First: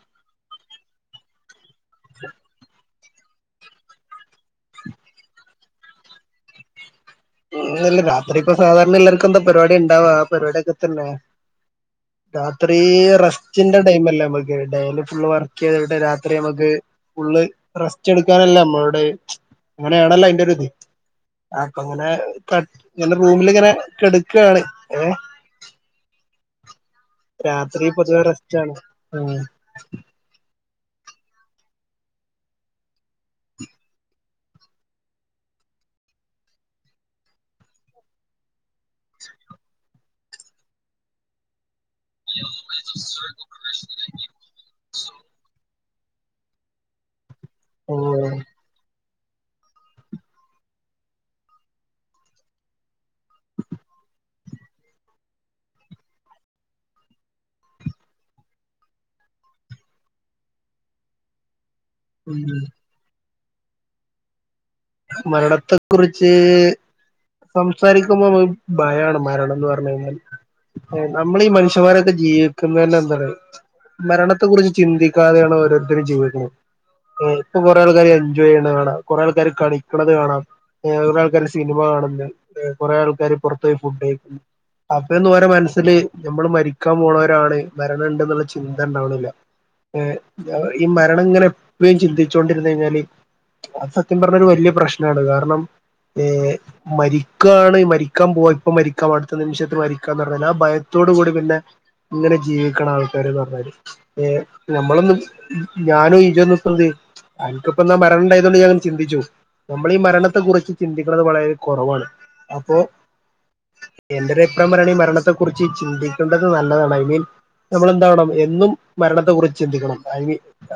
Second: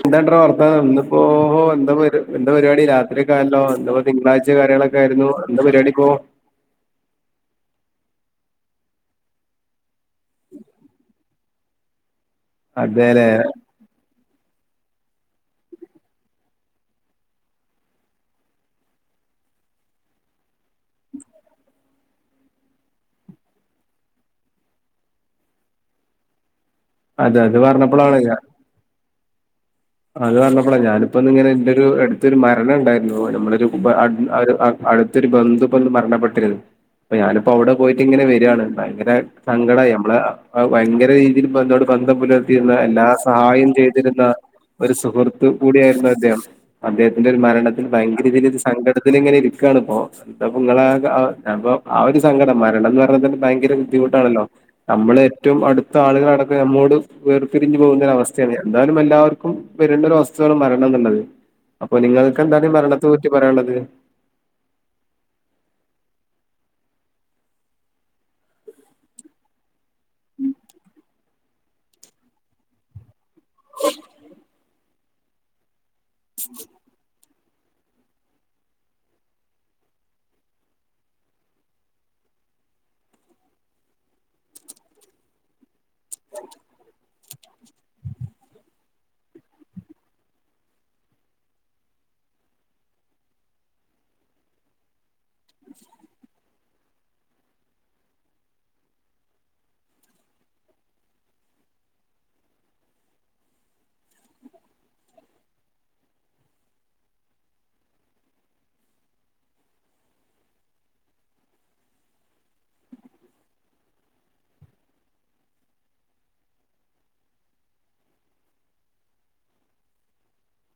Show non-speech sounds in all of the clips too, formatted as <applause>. എന്തൊ ഇണ്ടടാ വർത്തമാനം ഇന്ന് പോ എന്താ പരി എന്താ പരിപാടി രാത്രിയെക്കെ ആയല്ലോ എന്ത തിങ്കളാഴ്ച കാര്യങ്ങളൊക്കെ ആയിരുന്നു എന്താ പരിപാടി ഇപ്പോ <unintelligible> ഇല്ല രാത്രി ഇപ്പ സാധാരണ എല്ലാർക്കും എന്താ പരിപാടി ഉണ്ടാവാ ആ പരിപാടിക്കെ തന്നെ രാത്രീ അതെല്ലെ റസ്റ്റിന്റെ ടൈം അല്ലേ നമ്മക്ക് ഡെ ഫുള്ള് വർക്ക് ചെയ്തിട്ട് രാത്രി നമുക്ക് ഫുള്ള് റെസ്റ്റ് എടുക്കാനല്ലേ നമ്മോട് അങ്ങനെയാണല്ലോ അയിന്റെത് ആ അങ്ങനെ കട്ട് ഇങ്ങനെ റൂമിലിങ്ങനെ കെടുക്കയാണ് ഏ അത് അത് രാത്രി പൊതുവേ പറഞ്ഞപ്പോഴാണ് റസ്റ്റ്ണ് ഉം അത് പറഞ്ഞപോഴ ഞാനിപ്പോ ഇങ്ങനെ എൻ്റെ ഒരു അടു അടുത്തരു മരണ ഉണ്ടായിരുന്നു നമ്മള ഒരു കുട് അടു അത് <unintelligible> അടുത്തൊരു ബന്ധു ഇപ്പം മരണപ്പെട്ടിരുന്നു അ ഞാനിപ്പോ അവിടെ പോയിട്ട് ഇങ്ങനെ വരാണ് ഭയങ്കര സങ്കടമായി നമ്മളെ ഭയങ്കര രീതിയില് ബന്ധവാണ് ബന്ധം പുലർത്തീന്ന എല്ലാ സഹായം ചെയ്തിരുന്ന ഒരു സുഹൃത്ത് കൂടെയായിരുന്നു അദ്ദേഹം അദ്ദേഹത്തിന്റെ ഒരു മരണത്തിൽ ഓ ഭയങ്കര രീതിയിലുള്ള സങ്കടം ത്തിലിങ്ങനെ ഇരിക്കാണ് ഇപ്പോ എന്താ ഇപ്പൊ നിങ്ങളെ അ ആ ഒരു സങ്കടം മരണം എന്ന് പറഞ്ഞാ ഭയങ്കര ബുദ്ധി മുട്ടാണല്ലോ നമ്മൾ ഏറ്റവും അടുത്ത ആളുകളടക്കം നമ്മോട് വേർപരിഞ്ഞു പോകുന്ന ഒരു അവസ്ഥയാണ് എന്തായാലും എല്ലാവർക്കും ക്കും വരുന്ന ഒരു അവസ്ഥയാണ് മരണം എന്നുള്ളത് അപ്പൊ നിങ്ങൾക്ക് ഉം എന്താണ് മരണത്തെ- ക്ക് പറയാൻള്ളത് മരണത്തെ കുറിച്ച് സംസാരിക്കുമ്പോ മ്മഹ് ഭയാണ് മരണം ന്ന് പർഞഴിഞ്ഞാൽ നമ്മളീ ഈ മനുഷ്യന്മാരൊക്കെ ജീവിക്കുന്നേന്നെ എന്താറ്യോ മരണത്തെ കുറിച്ച് ചിന്തിക്കാതെയാണ് ഓരോരുത്തരും ജീവിക്കുന്നത് ഏഹ് അപ്പൊ കൊറെ ആൾക്കാര് എൻജോയ് ചെയ്യ്ണത് കാണാം കുറെേ ആൾക്കാര് കളിക്കണത് കാണാം ഏ കുറെ ആൾക്കാാര് സിനിമ കാണ്ന്ന് എഹ് കൊറേ ആൾക്കാര് പൊർത്തോയ് ഫുഡ് കഴി അപ്പൊ എന്തോരം മനസ് ത്തില് നമ്മള് മരിക്കാൻ പോണോരാണ് മരണം ഇണ്ടെന്നുള്ള ചിന്ത ഇണ്ടാവണില്ല ഏഹ് ഈ മരണങ്ങനെ എപ്പഴും ചിന്തിച്ചോണ്ടിര്ന്നഴിഞ്ഞാല് അത് സത്യം പറഞ്ഞാല് ഒരു വല്യ പ്രശ്നാണ് കാരണം ഏഹ് മരിക്കാണ് മരിക്കാൻ പോയപ്പം മരിക്കാം അടുത്ത നിമിഷത്ത് മരിക്കാന പർഞ്ഞല് ആ ഭയത്തോടു കൂടി പിന്നെ ഇങ്ങനെ ജീവിക്കണ ആൾക്കാര്ന്ന് പറഞ്ഞല് ഏ നമ്മളൊന്ന് ഞാനും ഇജ്ജൊന്നും ഇപ്പെന്ത് അൻക്പ്പന്നാ മരണം ഇണ്ടായതോണ്ട് ജ് ആൻ ചിന്തിച്ചു. നമ്മൾ ഈ മരണത്തെ കുറിച്ച് ചിന്തിക്കുന്നത് വളരെ കുറവാണ് അപ്പൊ എന്റെ ഒരു അഭിപ്രായം പറയാണെ ഈ മരണത്തെക്കുറിച്ച് ചിന്തിക്കേണ്ടത് നല്ലതാണ് ഐ മീൻ നമ്മളെന്താവണം എന്നും മരണത്തെ കുറിച്ച് ചിന്തിക്കണം. ഐ മി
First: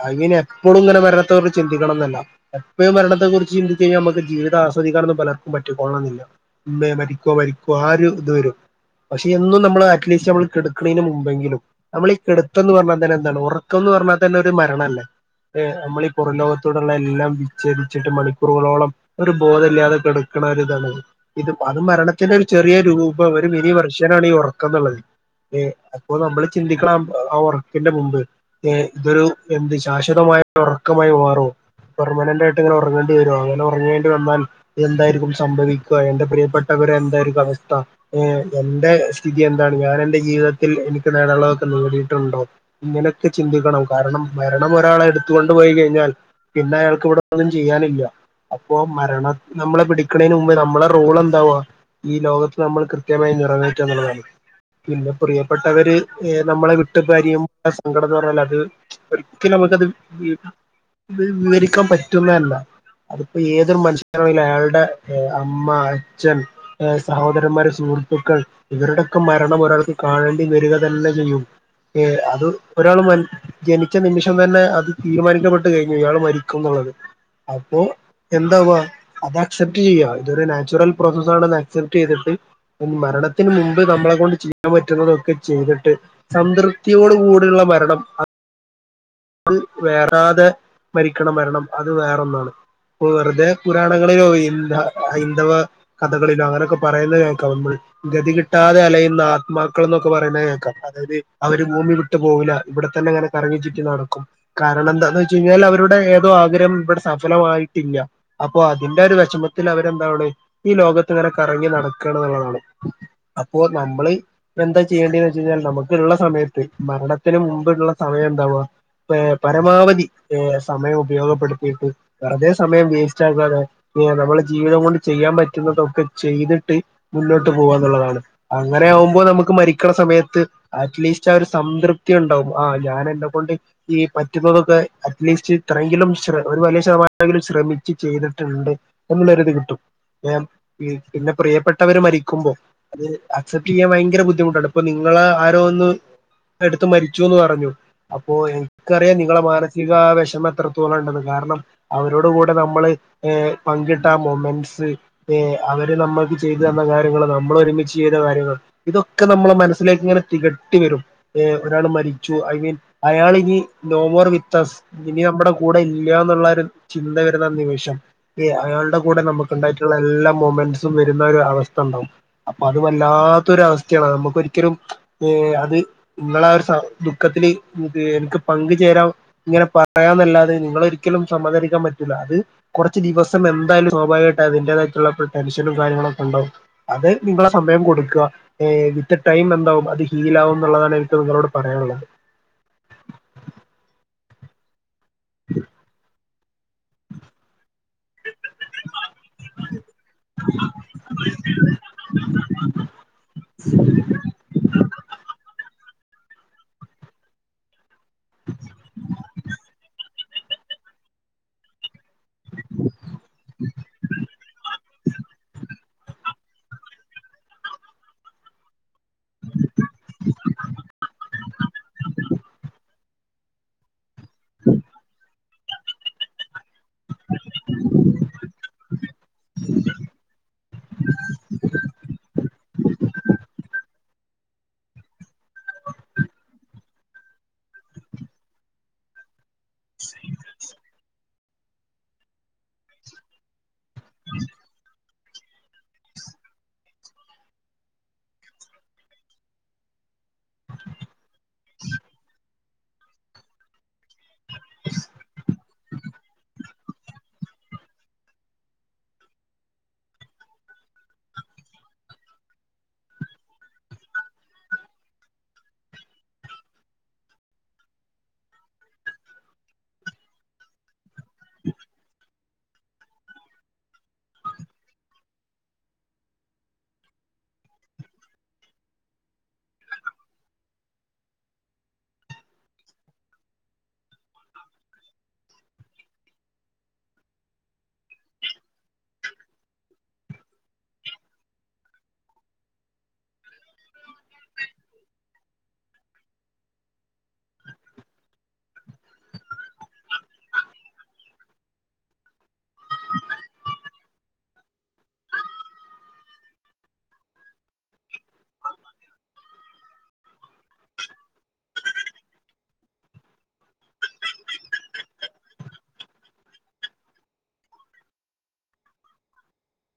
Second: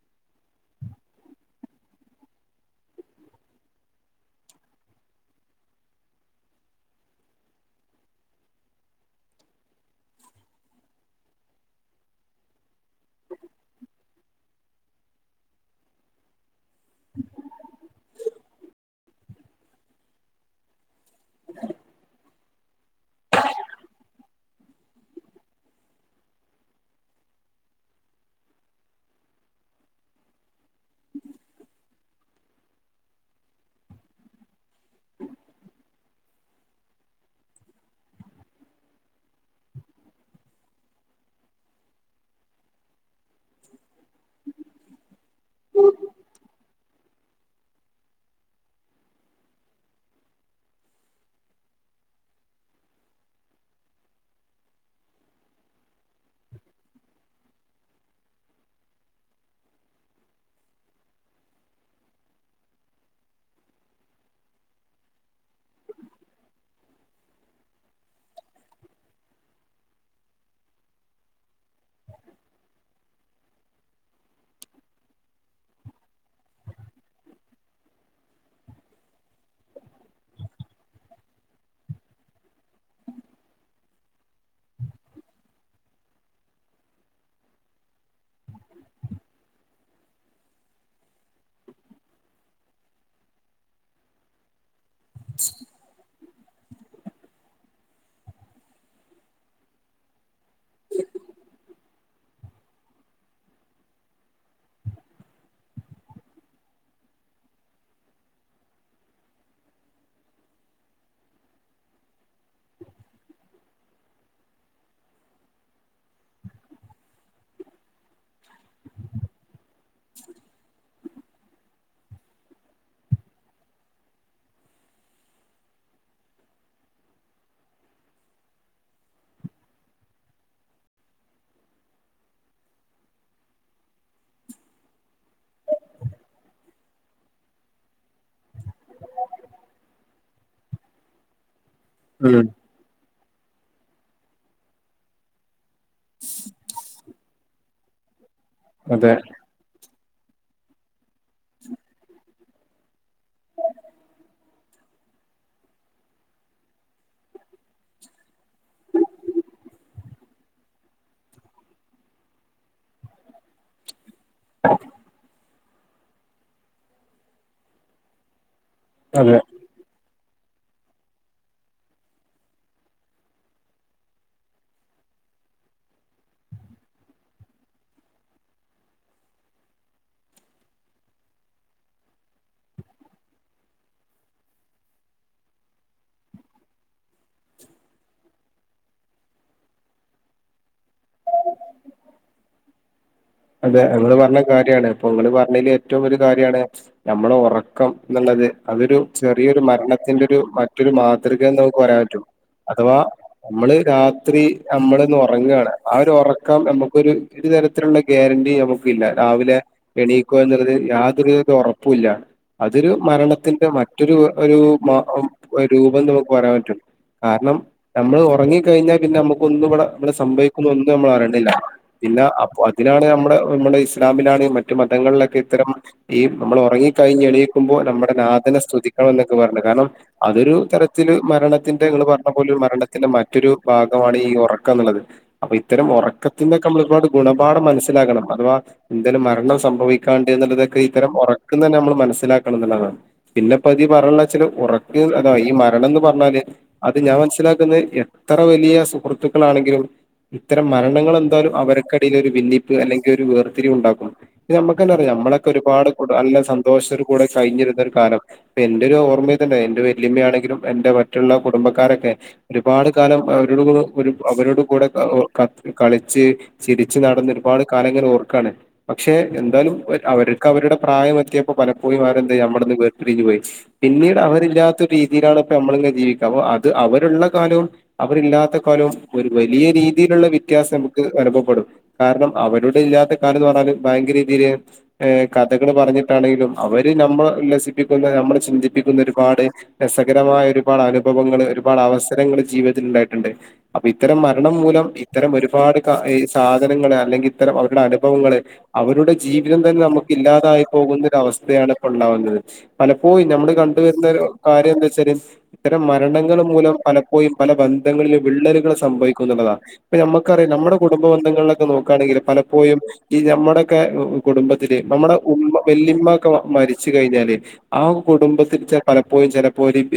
ഐ മീൻ എപ്പളും ങ്ങനെ മരണത്തെ കുറിച്ച് ചിന്തിക്ക് ക്കണം ന്നല്ല. എപ്പഴും മരണത്തെ കുറിച്ച് ചിന്തിച്ച് കഴിഞ്ഞാ ഞമ്മക്ക് ജീവിതം ആസ്വദിക്കാനൊന്നും പലർ പറ്റി കൊൾണന്നില്ല. ഇന്ന് യാൻ മരിക്കോ മരിക്കോ ആര് ഇത് വരും പക്ഷെ എന്നും നമ്മള് അറ്റ്ലീസ്റ്റ് നമ്മൾ കെട്ക്കണേയ്ന് മുമ്പെങ്കിലും നമ്മളീ കെടത്തം ന്ന് പർഞ്ഞാതെന്നെ എന്താണ് ഉറക്കംന്ന് പറഞ്ഞാ തന്നെ ഒരു മരണല്ലേ ഏഹ് അമ്മളീ ഈ പുറംലോകത്തോടുള്ള എല്ലാം വിഛേദിച്ചിട്ട് മണിക്കൂറുകളോളം ഒരു ബോധല്ല്യാതെ കെട് ക്ക്ണേ ഒര്താണ്. ഇത്പ്പ അതും മരണത്തിന്റെ ഒരു ചെറിയ രൂപം ഒരു മിനി വർഷനാണ് ഈ ഒറക്കംന്നുള്ളത് എഹ് അപ്പൊ നമ്മള് ചിന്തിക്കണം ആഹ് ഒറക്കിന്റെ മുമ്പ് ഏഹ് ഇതൊരു എന്ത് ശാശ്വതമാ മായിട്ട് ഒറക്കമായി മാറോ പെർമനന്റായിട്ട്ങ്ങനെ ഒറങ്ങേണ്ടി വരോ അങ്ങനെ ഉറങ്ങേണ്ടി വന്നാൽ എന്തായിരി ക്കും സംഭവിക്ക എന്റെ പ്രിയപ്പെട്ടവരെ എന്തായിരിക്കും അവസ്ഥ ഏഹ് എന്റെ സ്ഥിതി എന്താണ് ഞാൻ എന്റെ ജീവിതത്തിൽ എനിക്ക് നേടാന്ള്ളതൊക്കെ നേടിയിട്ടുണ്ടോ ഇങ്ങനെ ചിന്തിക്കണം കാരണം മരണം ഒരാളെ എടുത്തുകൊണ്ടു പോയി കഴിഞ്ഞാൽ പിന്നെ അയാൾക്ക് ഇവിടെ ഒന്നും ചെയ്യാനില്ല അപ്പൊ മരണം നമ്മളെ പിടി ക്കണേന് മുമ്പ് നമ്മളെ റോൾ എന്താവാ ഈ ലോകത്ത് നമ്മൾ കൃത്യമായി നിറവേറ്റാന്നുള്ളതാണ്. പിന്നെ പ്രിയപ്പെട്ടവര് എഹ് നമ്മളെ വിട്ട്പ്പരിയമ്പ സങ്കടം ന്ന് പറഞ്ഞാൽ അത് ഒരിക്കലുമക്കത് വി ഇത് വിവരിക്കാം പറ്റുന്ന അല്ല അത്പ്പെ ഏതൊരു മനുഷ്യന <unintelligible> അയാള്ടെ ഹ് അമ്മ അച്ഛൻ സഹോദരന്മാര് സുഹൃത്തുക്കൾ ഇവരുടെക്കെ മരണം ഒരാൾക്ക് കാണേണ്ടി വരിക തന്നെ ചെയ്യും ഏഹ് അതും ഒരാള് മരി ജനിച്ച നിമിഷം തന്നെ അത് തീരുമാനിക്കപ്പെട്ട് കഴിഞ്ഞ് ഇയാൾ മരിക്കും അപ്പോ എന്താവാ അതാക്ഷൻ റ്റ് ചെയ്വ ഇതൊരു നാച്ച്വറൽ പ്രോസസാണെന്ന് ആക്സെപ്റ്റ് ചെയ്തിട്ട് മരണത്തിന് മുമ്പ് നമ്മളെ കൊണ്ട് ചെയ്യാന് പറ്റുന്നതൊക്കെ ചെയ്ത്ട്ട് സംതൃപ്തിയോടു കൂടെ ഇള്ള മരണം അത് ത് വേറാതെ മരിക്കണം മരണം അത് വേറൊന്നാണ് ഇപ്പ വെറുതെ പുരാണങ്ങളിലോ ഇന്ത ഹൈന്ദവ കഥകളിലോ അങ്ങനെയൊക്കെ പറയുന്നത് കേൾക്കാം നമ്മള് ഗതി കിട്ടാതെ അലയുന്ന ആത്മാക്കൾ ഇന്നൊക്കെ പറയുന്ന കേക്കാം അതായത് അവര് ഭൂമി വിട്ടു പോകില്ല ഇവി ഇക്കത്തെന്നെ <unintelligible> ങ്ങനെ കറങ്ങി ചുറ്റി നടക് ക്കും കാരണം എന്താന്ന് വച്ച് കഴിഞ്ഞാൽ അവരുടെ ഏതോ ആഗ്രഹം ഇവിടെ സഫലമായിയിട്ടില്ല അപ്പൊ അതിന്റെ വെഷമത്തില് അവരെന്താണ് ഈ ലോകത്ത് ഇങ്ങ്നെ കറങ്ങി നടക്കാണ് എന്നുള്ളതാണ് അപ്പോ നമ്മള് എന്താ ചെയ്യേണ്ടന്ന് വെച്ച കഴിഞ്ഞാൽ നമുക്ക് ഉള്ള സമയത്ത് മരണത്തിന് മുമ്പള്ള സമയം എന്താവാ പരമാവധി സമയം ഉപയോഗപ്പെടുത്തിയിട്ട് വെറുതെ സമയം വേസ്റ്റ് ആകാതെ നമ്മെ ജീവിതം കൊണ്ട് ചെയ്യാൻ പറ്റുന്നതൊക്കെ ചെയ്തിട്ട് മുന്നോട്ട് പോവാന്നുള്ളതാണ് അങ്ങനെ ആകുമ്പോൾ നമുക്ക് മരിക്കണ സമയത്ത് അറ്റ്ലീ വി ഒരു സംതൃപ്തി ഉണ്ടാവും ആ് ഞാൻ എന്നെകൊണ്ട് ഈ പറ്റുന്നതൊക്കെ അറ്റ്ലീസ്റ്റ് ഇത്രെങ്കിലും ഒരു വലിയ ശതമാനെങ്കിലും ശ്രമിച്ച് ചെയ്തിട്ടുണ്ട് എന്നുള്ളൊരുത് കിട്ടും പിന്നെ പ്രിയപ്പെട്ടവര് ഉം മരിക്കുമ്പോ അത് അക്സെപ്റ്റ് ചെയ്യാൻ ഭയങ്കര ബുദ്ധിമുട്ടാണ് ഇപ്പൾ നിങ്ങൾ ആരോന്ന് എടുത്ത മരിച്ചുന്ന് പറഞ്ഞു അപ്പോ അതെ എനിക്കറിയാം നിങ്ങള മാനസിക വിഷമം എത്രത്തോളം ഉണ്ടെന്ന് കാരണം അവരോട് കൂടെ നമ്മള് പങ്കിട്ട മൊമെന്സ് അവര് നമ്മൾക്ക് ചെയ്ത് തന്ന കാര്യങ്ങൾ നമ്മൾ ഒരുമിച്ച് ചെയ്ത കാര്യങ്ങൾ ഇതൊക്കെ നമ്മെ മനസ്സിലേക്ക് ഇങ്ങനെ തികട്ടിവരും ഒരാൾ മരിച്ചു ഐ മീൻ അയാളിനി നോമോർ വിത്തസ് ഇനി നമ്മുടെ കൂടെ ഇല്ല എന്നുള്ള ഒരു ചിന്ത വരുന്ന നിമിഷം അ അയാളുടെ കൂടെ അതെ നമുക്കുണ്ടായിട്ടുള്ള എല്ലാ മൊമെന്റ്സും വരുന്ന ഒരു അവസ്ഥ ഉണ്ടാവും അപ്പൊ അത് വല്ലാത്തൊരു അവസ്ഥയാണ് നമുക്ക് ഒരിക്കലും ഏ അത് നിങ്ങളെ ആ ഒരു ദുഃഖത്തില് എനിക്ക് പങ്കുചേരാ ഇങ്ങനെ പറയാന്നല്ലാതെ നിങ്ങ ഒരിക്കലും സമ്മദരിക്കാൻ പറ്റൂല്ല അത് കുറച്ച് ദിവസം എന്തായാലും സ്വാഭാവികമായിട്ട് അതിന്റേതായിട്ടുള്ള ടെൻഷനും കാര്യങ്ങളൊക്കെ ഉണ്ടാാവും അത് നിങ്ങളെ സമയം കൊടുക്കുക വിത്ത് ടൈം എന്താവും അത് ഹീൽ ആകും എന്നുള്ളതാണ് എനിക്ക് നിങ്ങളോട് പറയാനുള്ളത് അതെ ഞങ്ങള് പറഞ്ഞ കാര്യാണ് അപ്പൊ നിങ്ങള് പറഞ്ഞതില് ഏറ്റവും കാര്യാണ് നമ്മള ഉറക്കം എന്നുള്ളത് അതൊരു ചെറിയൊരു മരണത്തിന്റെ ഒരു മറ്റൊരു മാതൃകയന്ന് നമുക്ക് പറയാൻ പറ്റോ അഥവാ നമ്മള് രാത്രി നമ്മൾന്ന് ഉറങ്ങുവയാണ് ആ ഒരു ഉറക്കം നമുക്കൊരു ഒരു തരത്തിലുള്ള ഗ്യാരന്റി നമുക്കില്ല രാവിലെ എണീ എന്നത് യാതൊരുവിധ ഉറപ്പുമില്ല അതൊരു മരണത്തിന്റെ മറ്റൊരു ഒരു രൂപം നമുക്ക് പറയാൻ പറ്റുള്ള കാരണം നമ്മള് ഉറങ്ങി കഴിഞ്ഞാൽ പിന്നെ നമ്മുക്കൊന്നും ഇവിടെ നമ്മടെ സംഭവിക്കുന്ന ഒന്നും നമ്മൾ അറിയണ്ടില്ല പിന്നെ അപ്പ അതിനാണ് നമ്മുടെ നമ്മുടെ ഇസ്ലാമിലാണ് മറ്റു മതങ്ങളിലൊക്കെ ഇത്തരം ഈ നമ്മൾ ഉറങ്ങി കഴിഞ്ഞ് എണീക്കുമ്പോൾ നമ്മുടെ നാദനെ സ്തുതിക്കണം എന്നൊക്കെ പറഞ്ഞു കാരണം അതൊരു തരത്തില് മരണത്തിന്റെ നിങ്ങൾ പറഞ്ഞ പോലും ഒരു മരണത്തിന്റെ മറ്റൊരു ഭാഗം ആണ് ഈ ഉറക്കം എന്നുള്ളത് അപ്പൊ ഇത്തരം ഉറക്കത്തിൊക്കെ നമ്മളട് ഗുണം ഒരുപാട് മനസ്സിലാകണം അഥവാ എന്തേലും മരണം സംഭവിക്കാണ്ട് എന്നുള്ളതൊക്കെ ഇത്തരം ഉറ തന്നെ നമ്മൾ മനസ്സിലാക്കണം എന്നുള്ളതാണ് പിന്നെ പതി പറയുള്ളെച്ചൽ ഉറക്കം അതാ ഈ മരണം എന്ന് പറഞ്ഞാല് അത് ഞാൻ മനസ്സിലാക്കുന്ന എത്ര വലിയ സുഹൃത്തുക്കളാണേങ്കിലും ഇത്തരം മരണങ്ങൾ എന്തായാലും അവരൊക്കെ ിപ്പ് അല്ലെങ്കിൽ ഒരു വേർത്തിരിവ് ഉണ്ടാക്കും നമ്മക്ക്ന്നാ പറ നമ്മളൊക്കെ ഒരുപാട് നല്ല സന്തോഷത്തിൽ കൂടെ കഴിഞ്ഞിരുന്ന ഒരു കാലം എന്റെറെ ഒരു ഓർമ്മയ തന്നെ എറെ വല്യമ്മയാണെങ്കിലും എന്റെ മറ്റുള്ള കുടുംബക്കാരൊക്കെ ഒരുപാട് കാലം അവരോ അവരോട കൂടെള പച്ച ചിരിച്ച്നടന്ന ഒരുപാട് കാലങ്ങൾ ഓർക്കയാണ് പക്ഷെ എന്തായാലും അവർക്ക് അവരുടെ പ്രായം എത്തിയപ്പോ പലപ്പോയി ആരെന്ത ചെയമ്മടെന്ന് വേർരിഞ്ഞഞ് പോയി പിന്നീട് അവരില്ലാത്ത ഒരു രീതിയിലാണ് ഇ നമ്മളെ ജീവിക്ക അത് അവരുള്ള കാലവും അവരില്ലാത്ത കാലവും ഒരു വലിയ രീതിയിലുള്ള വ്യത്യാസം നമുക്ക് അനുഭവപ്പെ കാരണം അവരടെ ഇല്ലാത്ത കാലം എന്ന് പറഞ്ഞാല് ഭയങ്കര രീതിയിൽ കഥകൾ പറഞ്ഞിട്ടാണെങ്കിലും അവര് നമ്മൾ ഉല്ലസിപ്പിക്കുന്ന നമ്മളെ ചിന്തിപ്പിക്കുന്ന ഒരുപാട് രസകരമായ ഒരുപാട് അനുഭവങ്ങൾ ഒരുപാട് അവസരങ്ങള് ജീവിതത്തിൽ ഉണ്ടായിട്ട്ണ്ട്. അപ്പൊ ഇത്തരം മരണം മൂലം ഇത്തരം ഒരുപാട് കാര്യ സാധനങ്ങള് അല്ലെങ്കി ഇത്തരം അവര്ടെ അനുഭവങ്ങള് അവരുടെ ജീവിതം തന്നെ നമുക്ക് ഇല്ലാതായി പോകുന്നരു അവസ് ഇതെ ആണ് ഇപ്പം ഇണ്ടാവുന്നത്. പലപ്പോഴും ഞ്ഞമ്മൾ കണ്ടുവെരുന്നൊരു കാര്യം എന്താ ച്ചാല് ഇത്തരം മരണങ്ങ മൂലം പലപ്പൊഴും പല ബന്ധങ്ങളിലും വിള്ളല്കള് സംഭവിക്കും ന്ന്ള്ളതാണ്. ഇപ്പം നമക്കറിയാം നമ്മുടെ കൂ കുടുംബബന്ധങ്ങളിലെക്കെ നോക്കാണെങ്കില് പലപ്പോഴും ഈ നമ്മുടേക്കെ കുടുംബത്തില് നമ്മടെ ഉമ്മ വല്ലി ഉമ്മാക്ക് മരിച്ച് കഴിഞ്ഞാല് ആഹ് കുടുംബത്തിൽ ചെ പലപ്പോഴും ചെലപ്പോ റിം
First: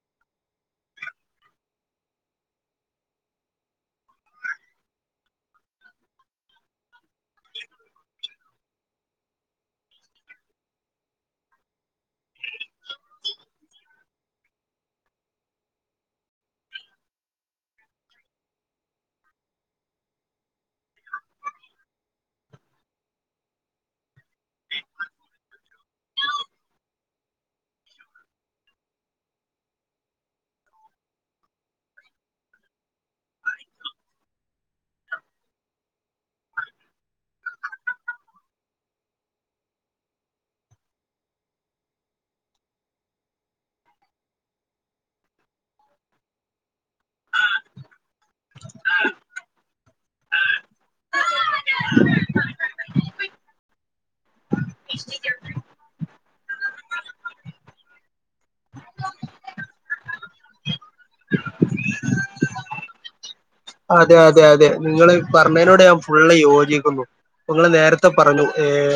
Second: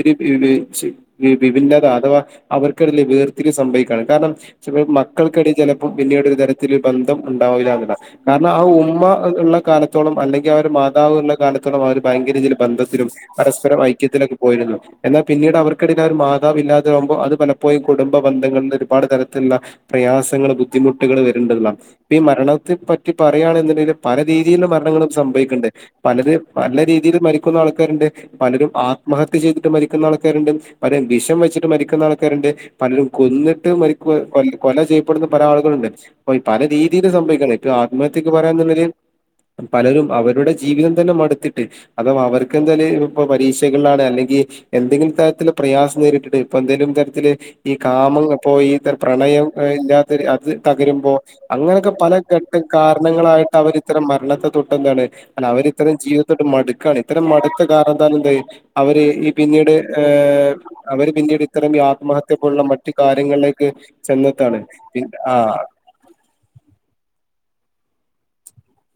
<unintelligible> വിഭിന്നത അഥവാ അവർക്കെടല് വേർതിരിവ് സംഭവിക്കാണ് കാര്ണം ചെറ്യ മക്കൾക്കെടല് ചെല പിന്നീട് തരത്തി ബന്ധം ഉണ്ടാവില്ല എന്നില്ല കാരണം ആ ഉമ്മ ഉള്ള കാലത്തോളം അല്ലെങ്കിൽ അവരെ മാതാവുള്ള കാലത്തോളം അവർ ഭയങ്കരതിൽ ബന്ധത്തിലും പരസ്പരം ഐക്യത്തിലൊക്കെ പോയിരുന്നു എന്നാൽ പിന്നീട് അവർക്ക് ഒരു മാതാവ് ഇല്ലാതെകുമ്പോ അത് പലപ്പോഴും കുടുംബ ബന്ധങ്ങളിൽ ഒരുപാട് തരത്തിലുള്ള പ്രയാസങ്ങൾ ബുദ്ധിമുട്ടുകൾ വരണ്ടല്ല ഇപ്പഈ മരണത്തെ പറ്റി പറയയാണണ്ടെങ്കിൽ പല രീതിയിലുള്ള മരണങ്ങളും സംഭവിക്കണ്ട് പലത് പല്ല രീതിയിൽ മരിക്കുന്ന ആൾക്കാരുണ്ട് പലരും ആത്മഹത്യ ചെയ്തിട്ട് മരിക്കുന്ന ആൾക്കാരുണ്ട് പലരും വിഷം വെച്ചിട്ട് മരിക്കുന്ന ആൾക്കാരുണ്ട്, പലരും കൊന്നിട്ട് മരിക്കു കൊ കൊല ചെയ്യപ്പെടുന്ന പല ആളുകളുണ്ട് അപ്പ പല രീതിൽ സംഭവിക്കുന്ന ഇപ്പൊ ആത്മഹത്യക്ക് പറയാന്നുണ്ടെങ്കി പലരും അവരുടെ ജീവിതം തന്നെ മടുത്തിട്ട് അതും അവർക്ക് എന്തായാലും ഇ പരീ അല്ലെങ്കിൽ എന്തെങ്കിലും തരത്തിലുള്ള പ്രയാസം നേരിട്ടിട്ട് ഇപ്പ എന്തെങ്കിലും തരത്തിലുള്ള ഈ കാമം പോ പ്രണയം അത് തകരുമ്പോ അങ്ങനെയൊക്കെ പല ഘട്ട കാരണങ്ങളായിട്ട് അവർത്തരം മരണത്തെ തൊട്ട് ന്താണ് അവരിത്രം ജീവി മടുക്കാണ് ഇത്തരം മടുത്ത കാരണത്താല് എന്ത എന്താ അവര് ഈ പിന്നീട് അവര് ന്നീട് ഇത്തരം ഈ ആത്മഹത്യ പോലുള്ള മറ്റു കാര്യങ്ങളിലേക്ക് അതെ അതെ ചെന്നത്താണ് അതെ നിങ്ങള് പറഞ്ഞതിനോട് ഞാൻ ഫുള്ള് യോജിക്കുന്നു ങ്ങൾ നേരത്തെ പറഞ്ഞു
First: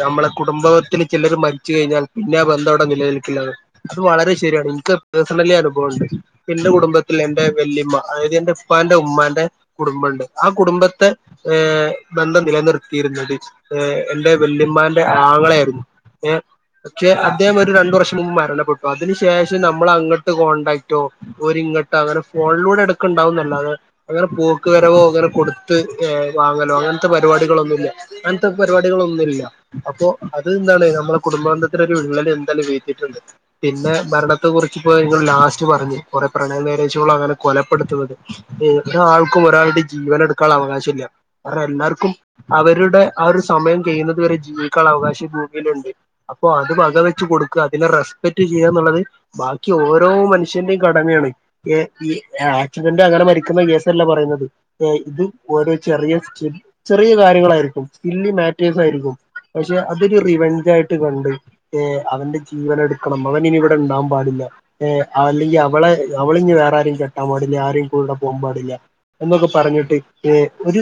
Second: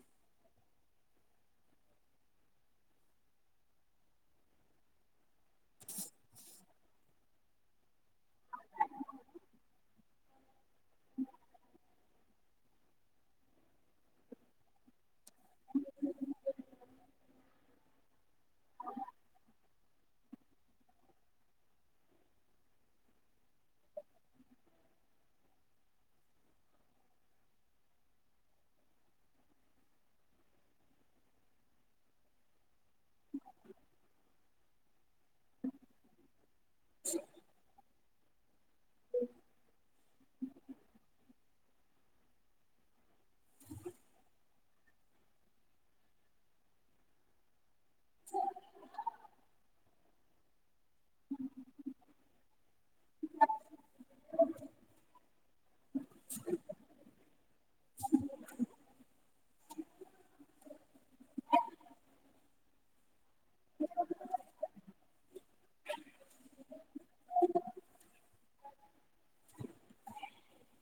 നമ്മളെ കുടുംബത്തിൽ ചിലർ മരിച്ച് കഴിഞ്ഞാൽ പിന്നെ ആ ബന്ധം അവിടെ നിലനിൽക്കില്ല അത് വളരെ ശരിയാണ് എനിക്ക് പേഴ്സണലി അനുഭവം ഉണ്ട് എന്റെ കുടുംബത്തിൽ എന്റെ വല്യമ്മ അതായത് എന്റെ ഇപ്പാന്റെ ഉമ്മന്റെ കുടുംബംണ്ട് ആ കുടുംബത്തെ ഏ ബന്ധം നിലനിർത്തിയിരുന്നത് എന്റെ വല് മാന്റെ ആങ്ങള ആയിരുന്നു ഏ.. പക്ഷെ അദ്ദേഹം ഒരു രണ്ടു വർഷം മുമ്പ് മരണപ്പെട്ടു അതിന് ശേഷം നമ്മൾ അങ്ങോട്ട് കോൺടാക്റ്റോ ഓര് ഇ <unintelligible> പൂക്ക് വരവോ അങ്ങനെ കൊടുത്ത് വാങ്ങലോ അങ്ങനത്തെ പരിപാടികളൊന്നുല്ല അങ്ങനത്തെ പരിപാടികളൊന്നുമില്ല അപ്പോ അത് എന്താണ് നമ്മുടെ കുടുംബന്ധത്ത ഒരു വിള്ളല് എന്താലും വീഴ്ത്തിട്ടുണ്ട് പിന്നെ ന്നാത്തെ കൊറച്ച് പോയി ന്നാ ലാസ്റ്റ് പറഞ്ഞ് കൊറെ പ്രണയമാര്യാജ്കളാണ് അങ്ങനെ കൊലപെടുത്തുന്നത്. ഇന്ന് രാൾക്കും ഒരാള്ടെ ജീവൻ എടുക്കാനോള്ളാ അവകാശം ഇല്ല. അതെ എല്ലാവർക്കും അവരുടെ ആ ഒര് സമയം ചെയ്ന്നത് വരെ ജീവിക്കാൻള്ളാ അവകാശം ഭൂമിയിലോണ്ട്. അപ്പോ അത് വക വെച്ച് കൊടുക്ക്യാ അതിനെ റെസ്പെക്ട് ചെയ്യാന്നോള്ള ന്ന്ത് ബാക്കി ഓരോ മനുഷ്യൻ്റെയും കടമയാണ്. എ ഈ ആഹാ ആക്സിഡന്റ് അകാതെമരിക്കുന്ന കേസല്ലാ പറയ്ന്നത് യെ ഹും ഓരോ ചെറിയ ചി ചെറിയ കാര്യങ്ങളാരിക്കും. സില്ലി മാറ്റേഴ്സ് ആരിക്കും. പക്ഷേ അതൊര് റിവഞ്ച് ആയിട്ട് കണ്ട് അവൻ്റെ ജീവനെടുകണം അവന് ഇനി ഇവടെണ്ടാവാം പാടില്ല. യെ അല്ലെങ്കി അവളെ അവള്ഞ്ഞി വേറെ ആരിം കെട്ടൻപാടില്ല. ആരിം കൂടെ പോവാൻ പാടില് എന്നൊക്കെ പറഞ്ഞിട്ട് ഏ ഒരു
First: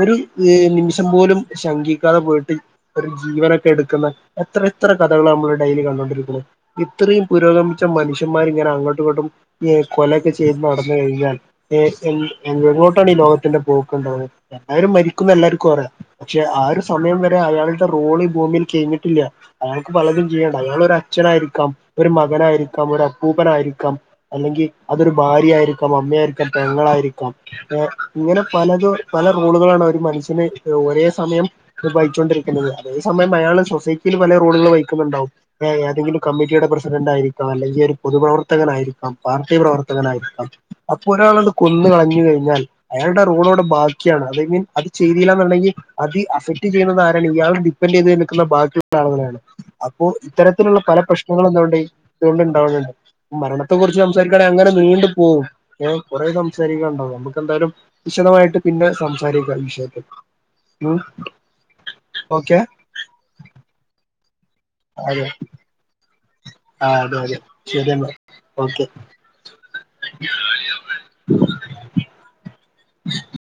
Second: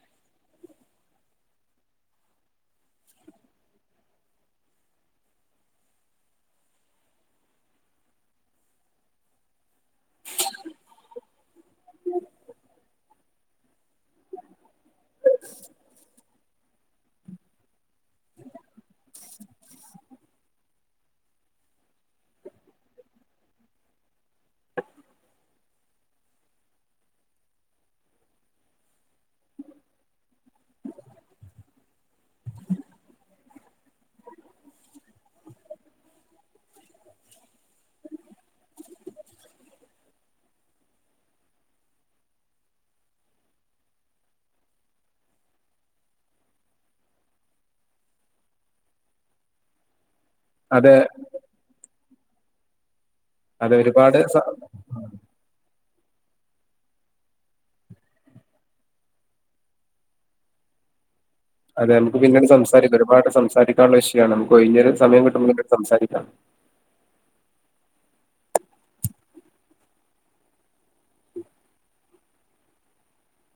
ഒര് യെ നിമിഷം പോലും ശങ്കിക്കാതെ പോയിട്ട് ഒര് ജീവനൊക്കെ എട്ക്ക്ന്നാ എത്ര എത്ര കഥകളാ മ്മള് ഡെയിലി കണ്ടൊണ്ടിരിക്കണത് ഇത്രയും പൂരോഗമിച്ചാ മനുഷ്യന്മാര് ഇങ്ങനെ അങ്ങോട്ടും ഇങ്ങോട്ടും ഏ കൊലക്ചെയ്യുമ്പോ അടഞ്ഞ് കഴിഞ്ഞാൽ യേ ഇംഗ് എങ്ങോട്ടാണ് ഈ ലോകത്തിന്റെ പോക്കാന്നാണ്. എല്ലാരും മരിക്കുംന്ന് ല്ലാർക്കും അറിയാം. പക്ഷേ ആാ ഒര് സമയം വെരെ അയാള്ടെ റോള് ഭൂമിൽ കെയിഞ്ഞിട്ടില്ല. അയാൾക്ക് പലതും ചെയ്യാണ്ട്. അയ്യാ ള്ളൊരു അച്ഛ അച്ഛനായിരിക്കാം, ഒരു മകനായിരിക്കാം, ഒരു അപ്പൂപ്പാനായിരിക്കാം, അല്ലെങ്കി അതൊരു ഭാര്യയായിരിക്കാം, അമ്മ യായ് <unintelligible> ങ്ങളായിരിക്കാം. എ ഇങ്ങനെ പലതും പല റോളുകളാണ് അവര്മനുഷ്യാന് ഒരെ സമയം ത് വഹിച്ചോരിക്ക്ന്നത്. അതേ സമയം അയാൾ സൊസൈറ്റില് പലറോളുകളുംവഹിക്കുന്നുണ്ടവും. എ എതെങ്കിലും കമ്മിറ്റിയുടെ പ്ര പ്രസിഡന്റ് ആരിക്കാം, അല്ലെങ്കി ഒര് പൊതുപ്രവർത്തകനായിരിക്കാം, പാർട്ടി പ്രവർത്തകനായിരിക്കാം, കൊന്ന് കളഞ്ഞ് കഴിഞ്ഞാൽ ആയാള്ടെറോളുടെ ബാക്കിയാണ്. അതെങ്ങി അത് ചെയ്തില്ലാന്ന്ണ്ട്ങി അതി അസ് തെറ്റ്ചെയ്യ്ണത് ആരങ്കിലും ഇയാൾ ടിപ്പ ൻ്റെയ്ത് നിക്ക്ന്ന ബാക്കിള്ള അൾ <unintelligible> പ്പോൾ ഇത്തരത്തിലുള്ള അതെ പല പ്രശ്നങ്ങളുംന്തൊണ്ടെ ഇതൊണ്ട് ണ്ടാ വിണ് ണ്ട് മരണത്തെ അതെ കുറിച്ച് ഒരുപാട് സംസാരിക്കാനെ സ അങ്ങനെ നീണ്ടു പോകും ഞാൻ കുറേകം സരി ന്നാണ്ടൽലും നമ്മുക്ക് ന്ന്താലും വിശദ മായിട്ട് പിന്നെ സംസാരിക്കാ വിഷയത്തെ ഹും അതെ നമ്മക്ക് പിന്നെ ന്ന് സംസാരിക്ക. ഒരു പാട് സംസാരിക്കള്ള വിശ്യം ആണ്. നമ്മുക്ക് ഒഴിഞ്ഞ സമയം കിട്ടുമ്പോൾ സംസാരിക്ക. ആഹ് അതെ അതെ ശെരി എന്നാ ഓക്കെ. <unintelligible>